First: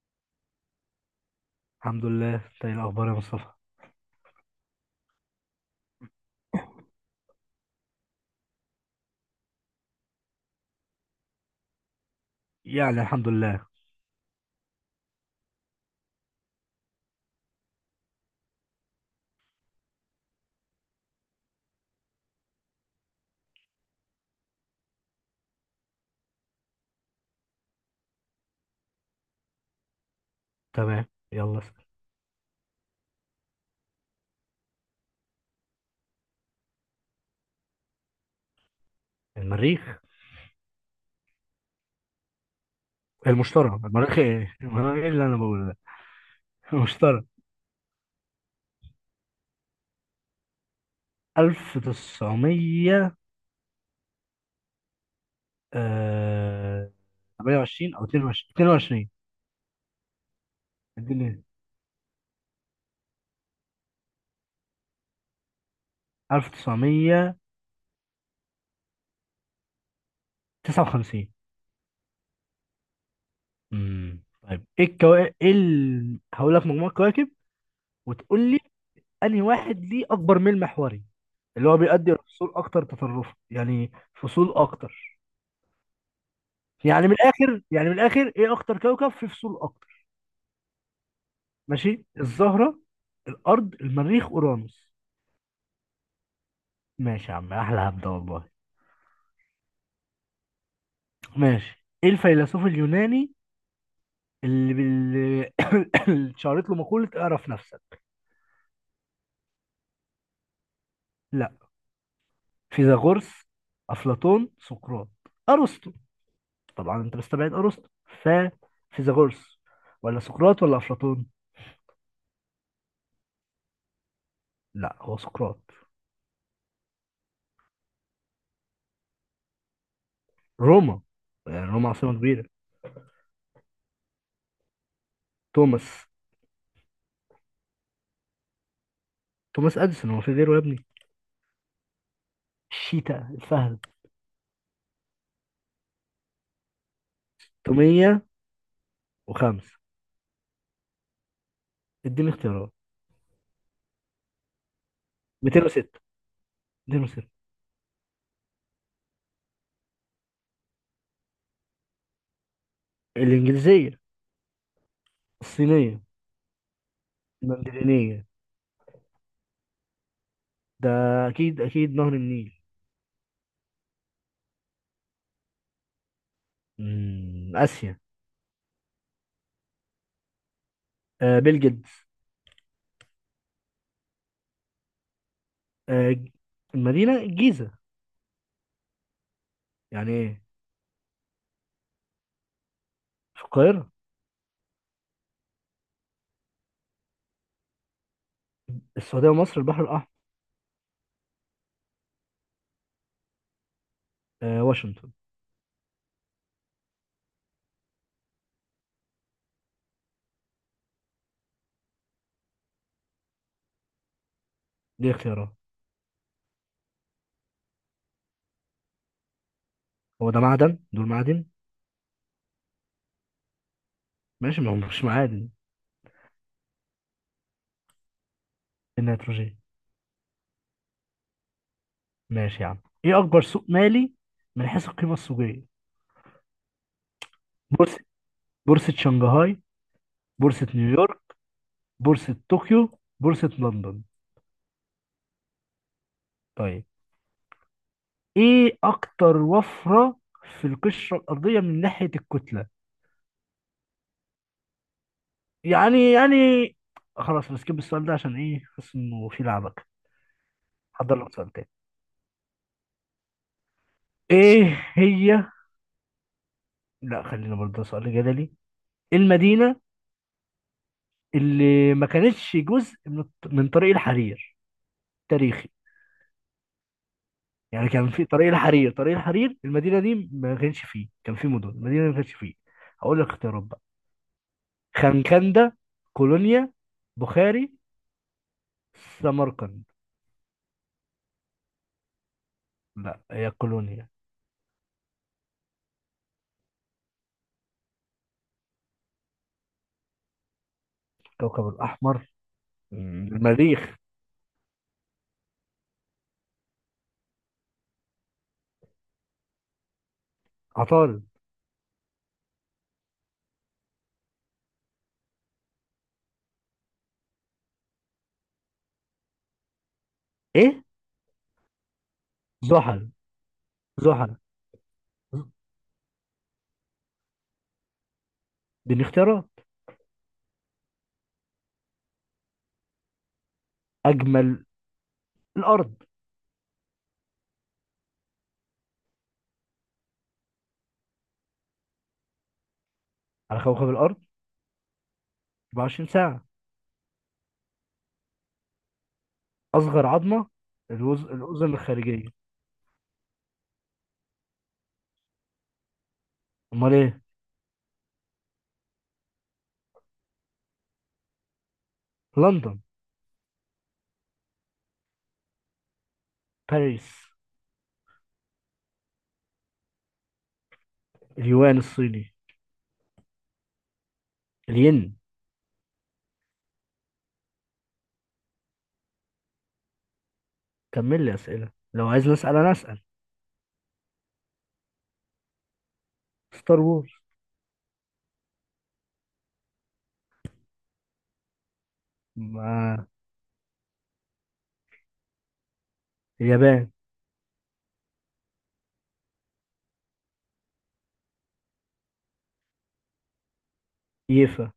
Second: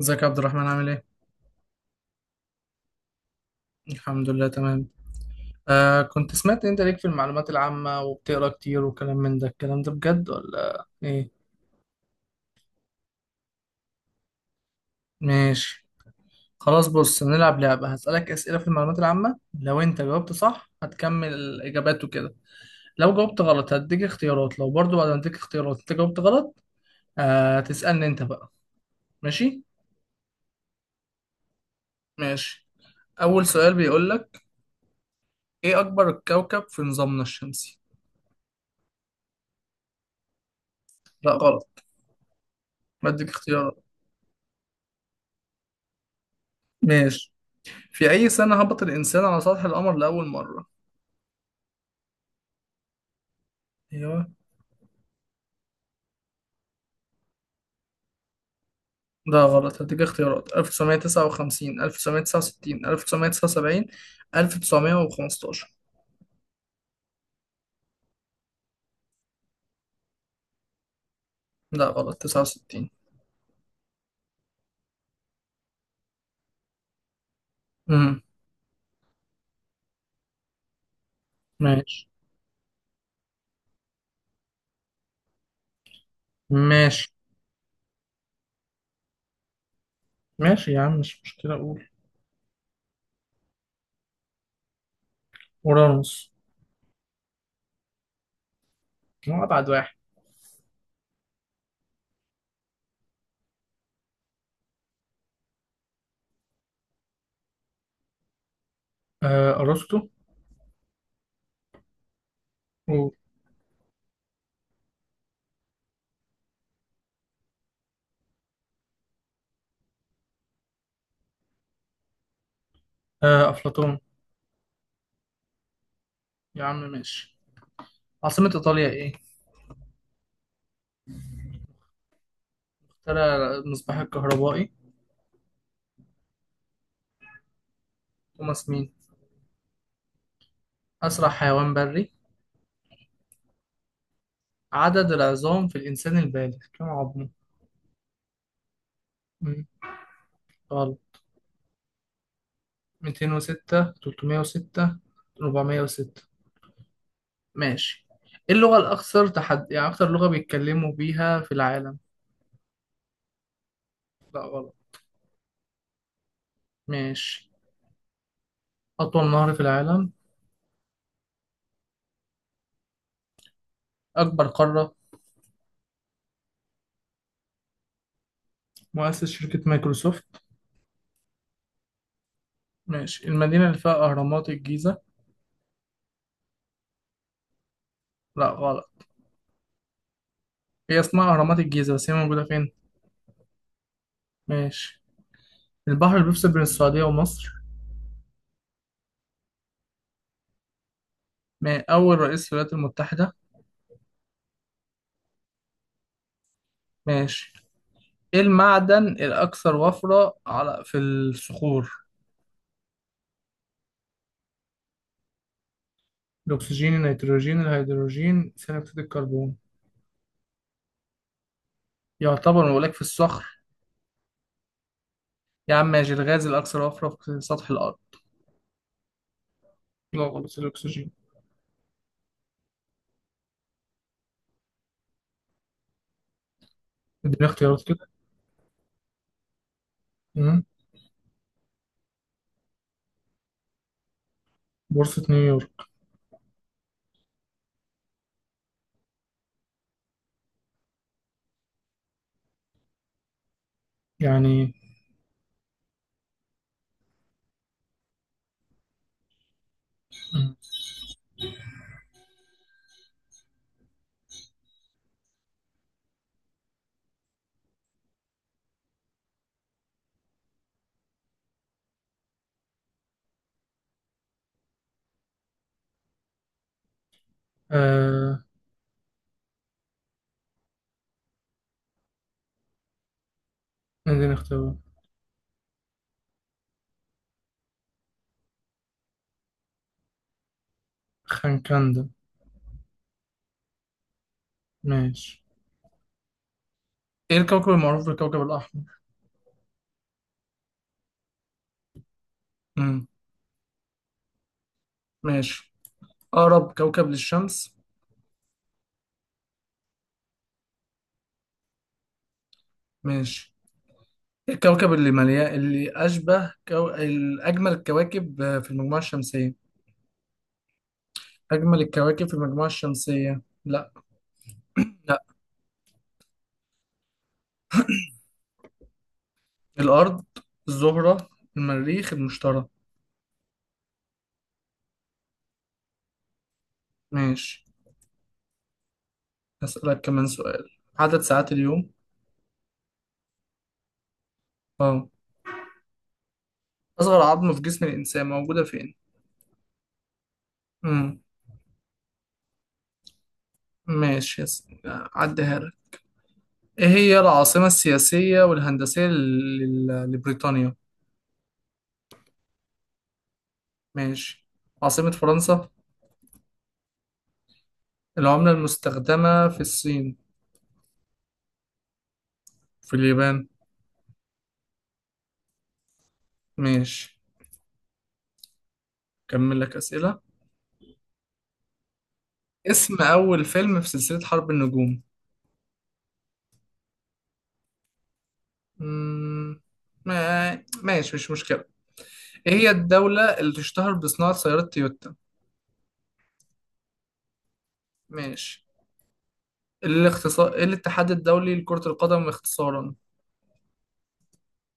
ازيك يا عبد الرحمن عامل ايه؟ الحمد لله. انت ايه الاخبار يا مصطفى؟ الحمد لله تمام. كنت سمعت إن انت ليك في المعلومات العامة وبتقرا كتير وكلام من ده الكلام ده بجد ولا ايه؟ يعني الحمد لله. ماشي. خلاص بص هنلعب لعبة هسألك أسئلة في المعلومات العامة، لو انت جاوبت صح هتكمل الإجابات وكده، لو جاوبت غلط هديك اختيارات، لو برضو بعد ما اديك اختيارات انت جاوبت غلط تسألني انت بقى. ماشي؟ تمام، يلا اسأل. ماشي. أول سؤال بيقولك: ايه أكبر كوكب في نظامنا الشمسي؟ المريخ. لا غلط، بديك المشتري اختيارات. المريخ ايه المريخ ايه اللي انا بقوله ده؟ المشتري. ماشي. في أي سنة هبط الإنسان على سطح القمر لأول مرة؟ 1900. أيوه. آه، 28 او 22. 22. ده غلط، هديك اختيارات: اديني. 1959، 1969، 1979، 1915. 1959. لا غلط، 69. امم، طيب ايه الكواكب، هقول لك مجموعة كواكب امم وتقول لي انهي واحد ليه اكبر ميل محوري، اللي هو ماشي بيؤدي الفصول اكتر تطرفا، يعني فصول اكتر. ماشي. يعني من الاخر ايه اكتر كوكب في فصول اكتر؟ ماشي يا عم مش مشكلة أقول ماشي، الزهره، الارض، المريخ، اورانوس. أورانوس. ماشي يا عم، احلى هبده والله. هو أبعد واحد. ماشي، ايه الفيلسوف اليوناني اللي بال... اللي اتشهرت له مقوله اعرف نفسك؟ أرسطو. لا. قول. فيثاغورس، افلاطون، سقراط، ارسطو. طبعا انت مستبعد ارسطو، ف فيثاغورس ولا سقراط ولا افلاطون. أفلاطون. لا، هو سقراط. يا عم ماشي. عاصمة إيطاليا إيه؟ روما، يعني روما عاصمه كبيره. اخترع المصباح الكهربائي. توماس. توماس مين؟ توماس اديسون، هو في غيره يا ابني؟ أسرع حيوان بري. الشيتا، الفهد. عدد العظام في الإنسان البالغ كم عظمه؟ 305. غلط. اديني اختيارات. 206، 306، 206. 406. 206. ماشي. إيه اللغة الأكثر تحد، يعني أكثر لغة بيتكلموا بيها في العالم؟ الإنجليزية. لا غلط. الصينية. ماشي. المندرينية. أطول نهر في العالم. ده أكيد أكيد نهر النيل. أكبر قارة. مم. آسيا. مؤسس شركة مايكروسوفت. آه، بيل جيتس. ماشي. المدينة اللي فيها أهرامات الجيزة. آه ج- المدينة الجيزة. لا غلط. يعني إيه؟ هي اسمها أهرامات الجيزة بس هي موجودة فين؟ في القاهرة. ماشي. البحر اللي بيفصل بين السعودية ومصر. السعودية ومصر، البحر الأحمر. ما أول رئيس للولايات المتحدة. آه، واشنطن. ماشي. إيه المعدن الأكثر وفرة على في الصخور؟ دي اختيارات؟ الأكسجين، النيتروجين، الهيدروجين، ثاني أكسيد الكربون. هو ده معدن؟ دول معادن؟ يعتبر مولاك في الصخر. ماشي، ما هو مش معادن. يا عم ماشي. الغاز الأكثر وفرة في سطح الأرض. النيتروجين. لا غلط، الأكسجين. ماشي يا عم. إيه أكبر سوق مالي من حيث القيمة السوقية؟ اديني اختيارات بورصة، كده. بورصة شنغهاي، مم. بورصة نيويورك، بورصة طوكيو، بورصة لندن. بورصة نيويورك. طيب، ايه اكتر وفرة في القشرة الأرضية من ناحية الكتلة؟ يعني. يعني خلاص بسكيب السؤال ده، عشان ايه حاسس انه في لعبك. مم. حضر لك سؤال تاني. ايه هي لا خلينا برضه سؤال جدلي. المدينة اللي ما كانتش جزء من طريق الحرير تاريخي. يعني كان في آه طريق الحرير، طريق الحرير المدينة دي ما كانش فيه، كان في مدن المدينة دي ما كانش فيه. هقول لك اختيارات. اديني اختيارات. خنكندة، كولونيا، بخاري، سمرقند. خنكندا. لا، هي كولونيا. ماشي. ايه الكوكب المعروف بالكوكب الأحمر؟ كوكب الأحمر؟ مم. مم. المريخ. ماشي. أقرب كوكب للشمس. عطارد. ماشي. إيه الكوكب اللي مليان اللي الأجمل الكواكب في المجموعة الشمسية؟ إيه؟ أجمل الكواكب في المجموعة زحل، الشمسية؟ لا زحل. لا. دي اختيارات؟ الأرض، الزهرة، المريخ، المشتري. أجمل، الأرض. ماشي. هسألك كمان سؤال. عدد ساعات اليوم. على كوكب الأرض. اه. 24 ساعة. أصغر عظمة في جسم الإنسان موجودة فين؟ أصغر عظمة، مم. الوز... الأذن الخارجية. ماشي عديها لك. إيه أمال هي إيه؟ العاصمة السياسية والهندسية لبريطانيا؟ لندن. ماشي. عاصمة فرنسا. باريس. العملة المستخدمة في الصين. اليوان الصيني. في اليابان. الين. ماشي. كمل لك أسئلة. كمل لي أسئلة، لو عايز نسأل أنا اسم أسأل. أول فيلم في سلسلة حرب النجوم. ستار وورز. مم. ماشي مش مشكلة. ايه هي ما- الدولة اللي تشتهر بصناعة سيارات تويوتا؟ اليابان. ماشي. الاختصار ايه الاتحاد الدولي لكرة القدم اختصارا؟ ييفا.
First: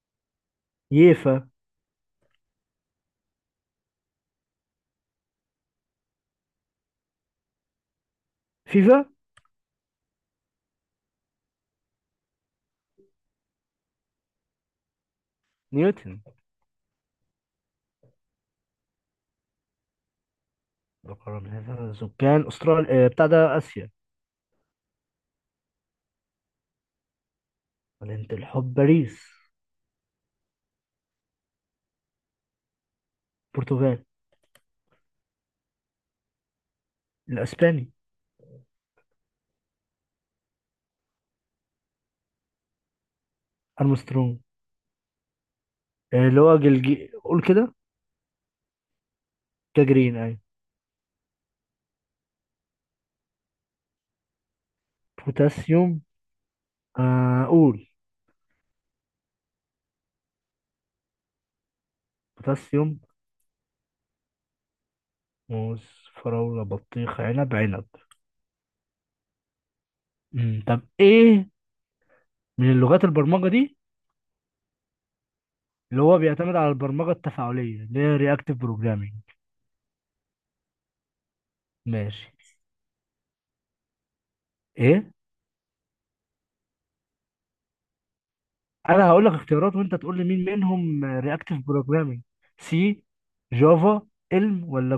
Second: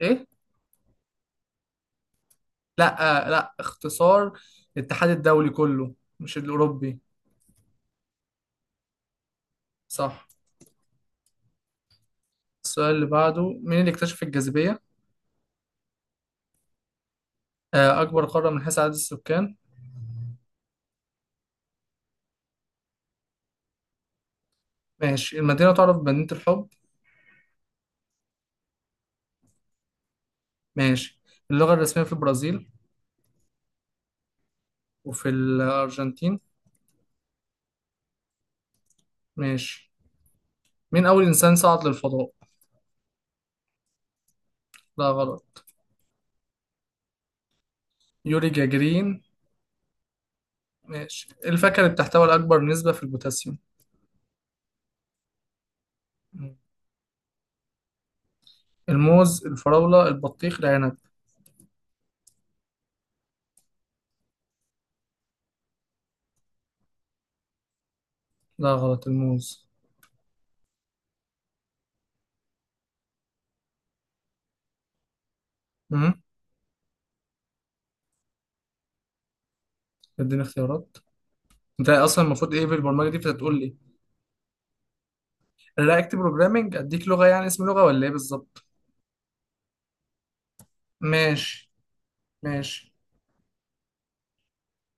ايه؟ ييفا. لا. لا اختصار الاتحاد الدولي كله، مش الأوروبي. فيفا. صح. السؤال اللي بعده: مين اللي اكتشف الجاذبية؟ نيوتن. أكبر قارة من حيث عدد السكان. القرن هذا سكان استراليا، آه، بتاع ده اسيا. ماشي. المدينة تعرف بمدينة الحب. مدينة الحب، باريس. ماشي. اللغة الرسمية في البرازيل. برتغال. وفي الأرجنتين. الاسباني. ماشي. مين أول إنسان صعد للفضاء؟ ارمسترونج. لا غلط. آه، اللي هو جلجي، قول كده. يوري جاجرين. كجرين، ايوه. ماشي. الفاكهة اللي بتحتوي على أكبر نسبة في البوتاسيوم. بوتاسيوم. مم. آه، قول. الموز، الفراولة، البطيخ، العنب. بوتاسيوم، موز، فراولة، بطيخ، عنب، عنب. لا غلط، الموز. مم، طب ايه من اللغات البرمجة دي اللي هو امم بيعتمد على البرمجة التفاعلية اللي هي رياكتيف بروجرامينج؟ اديني اختيارات. انت اصلا ماشي، المفروض ايه في البرمجة دي بتقول لي؟ ايه؟ الرياكت بروجرامنج اديك لغة يعني اسم لغة ولا ايه بالظبط؟ انا هقول لك اختيارات وانت تقول لي مين منهم رياكتيف ماشي بروجرامينج. ماشي. سي، جافا، علم، ولا؟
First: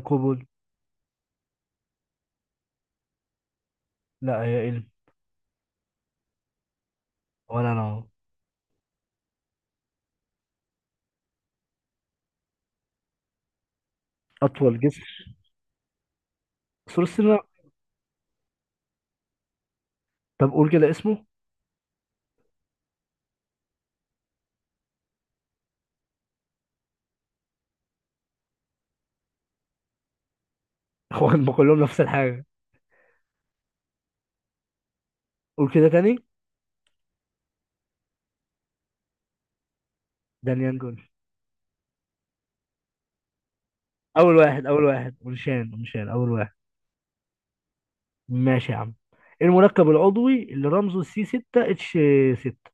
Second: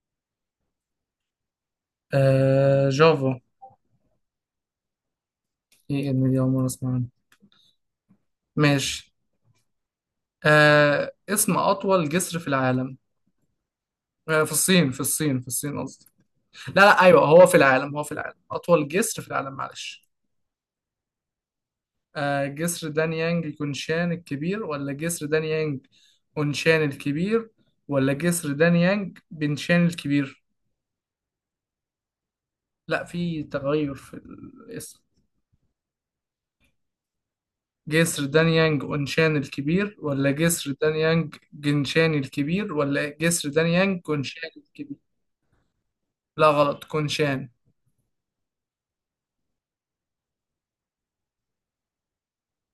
جافا. لا، هي علم. ايه ابني، دي أول مرة اسمع عنه. ولا انا أهو. ماشي. اسم أطول جسر في العالم. في اطول الصين، في جسر؟ الصين في الصين قصدي. لا لا سور ايوه، السينما. هو في العالم، هو في العالم، أطول جسر في العالم، معلش. طب قول كده اسمه. جسر دانيانج كونشان الكبير ولا جسر دانيانج اونشان الكبير ولا جسر دانيانج بنشان الكبير؟ هو هم كلهم نفس الحاجه. لا في تغير في الاسم. قول كده تاني. جسر دانيانج اونشان الكبير ولا جسر دانيان جون. دانيانج جنشان الكبير ولا جسر دانيانج اول كونشان واحد، اول الكبير؟ واحد، ونشان، ونشان اول لا واحد. غلط، كونشان. ماشي يا عم. إيه المركب العضوي اللي رمزه سي 6 اتش 6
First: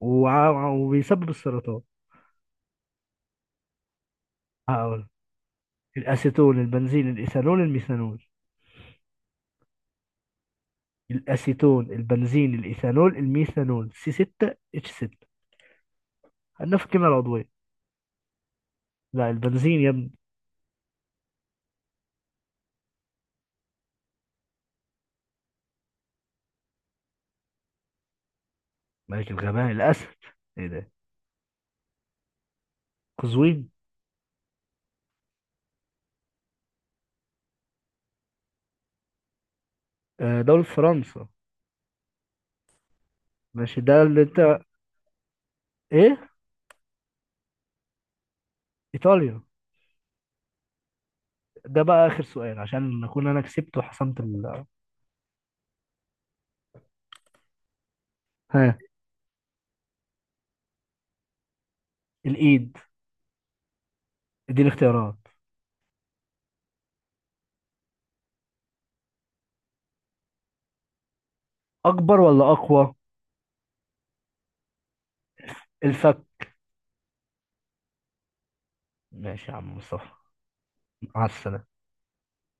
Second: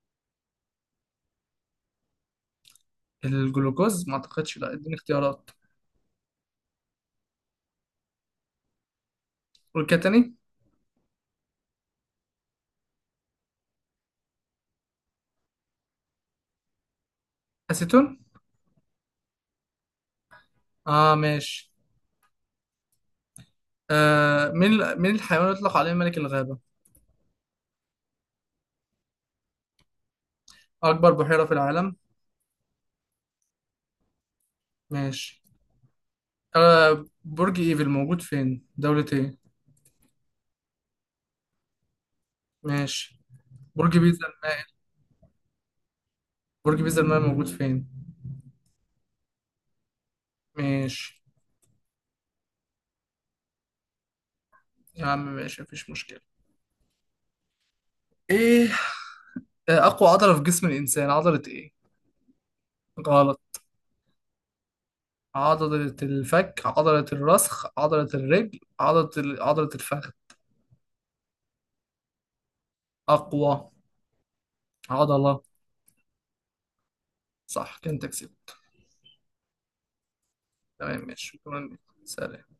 وبيسبب السرطان؟ الجلوكوز ما اعتقدش، لا اديني هقول. اختيارات. الاسيتون، البنزين، الايثانول، الميثانول. والكتاني. الاسيتون، البنزين، الايثانول، الميثانول، سي 6 اتش 6 عندنا في الكيمياء العضويه. اسيتون. لا، البنزين يا ابني. اه ماشي. آه من من الحيوان يطلق عليه ملك الغابة؟ ملك الغباء، الاسد. ايه ده؟ اكبر بحيرة في العالم. قزوين. ماشي. برج ايفل موجود فين، دولة ايه؟ آه، دولة فرنسا. ماشي. ماشي، برج ده اللي بيزا انت. المائل. ايه؟ برج بيزا المائل موجود فين؟ ايطاليا. ماشي ده بقى اخر سؤال عشان اكون انا كسبت وحسمت ال... يا عم، ماشي، مفيش مشكلة. ايه. ها. اقوى عضلة في جسم الانسان عضلة ايه؟ الايد. غلط. دي الاختيارات؟ عضلة الفك، عضلة الرسخ، عضلة الرجل، عضلة الفخذ. اكبر ولا اقوى؟ اقوى عضلة. الفك. صح، كنت تكسب. ماشي يا عم مصطفى. تمام مع ماشي. شكرا السلامة. لك. سلام.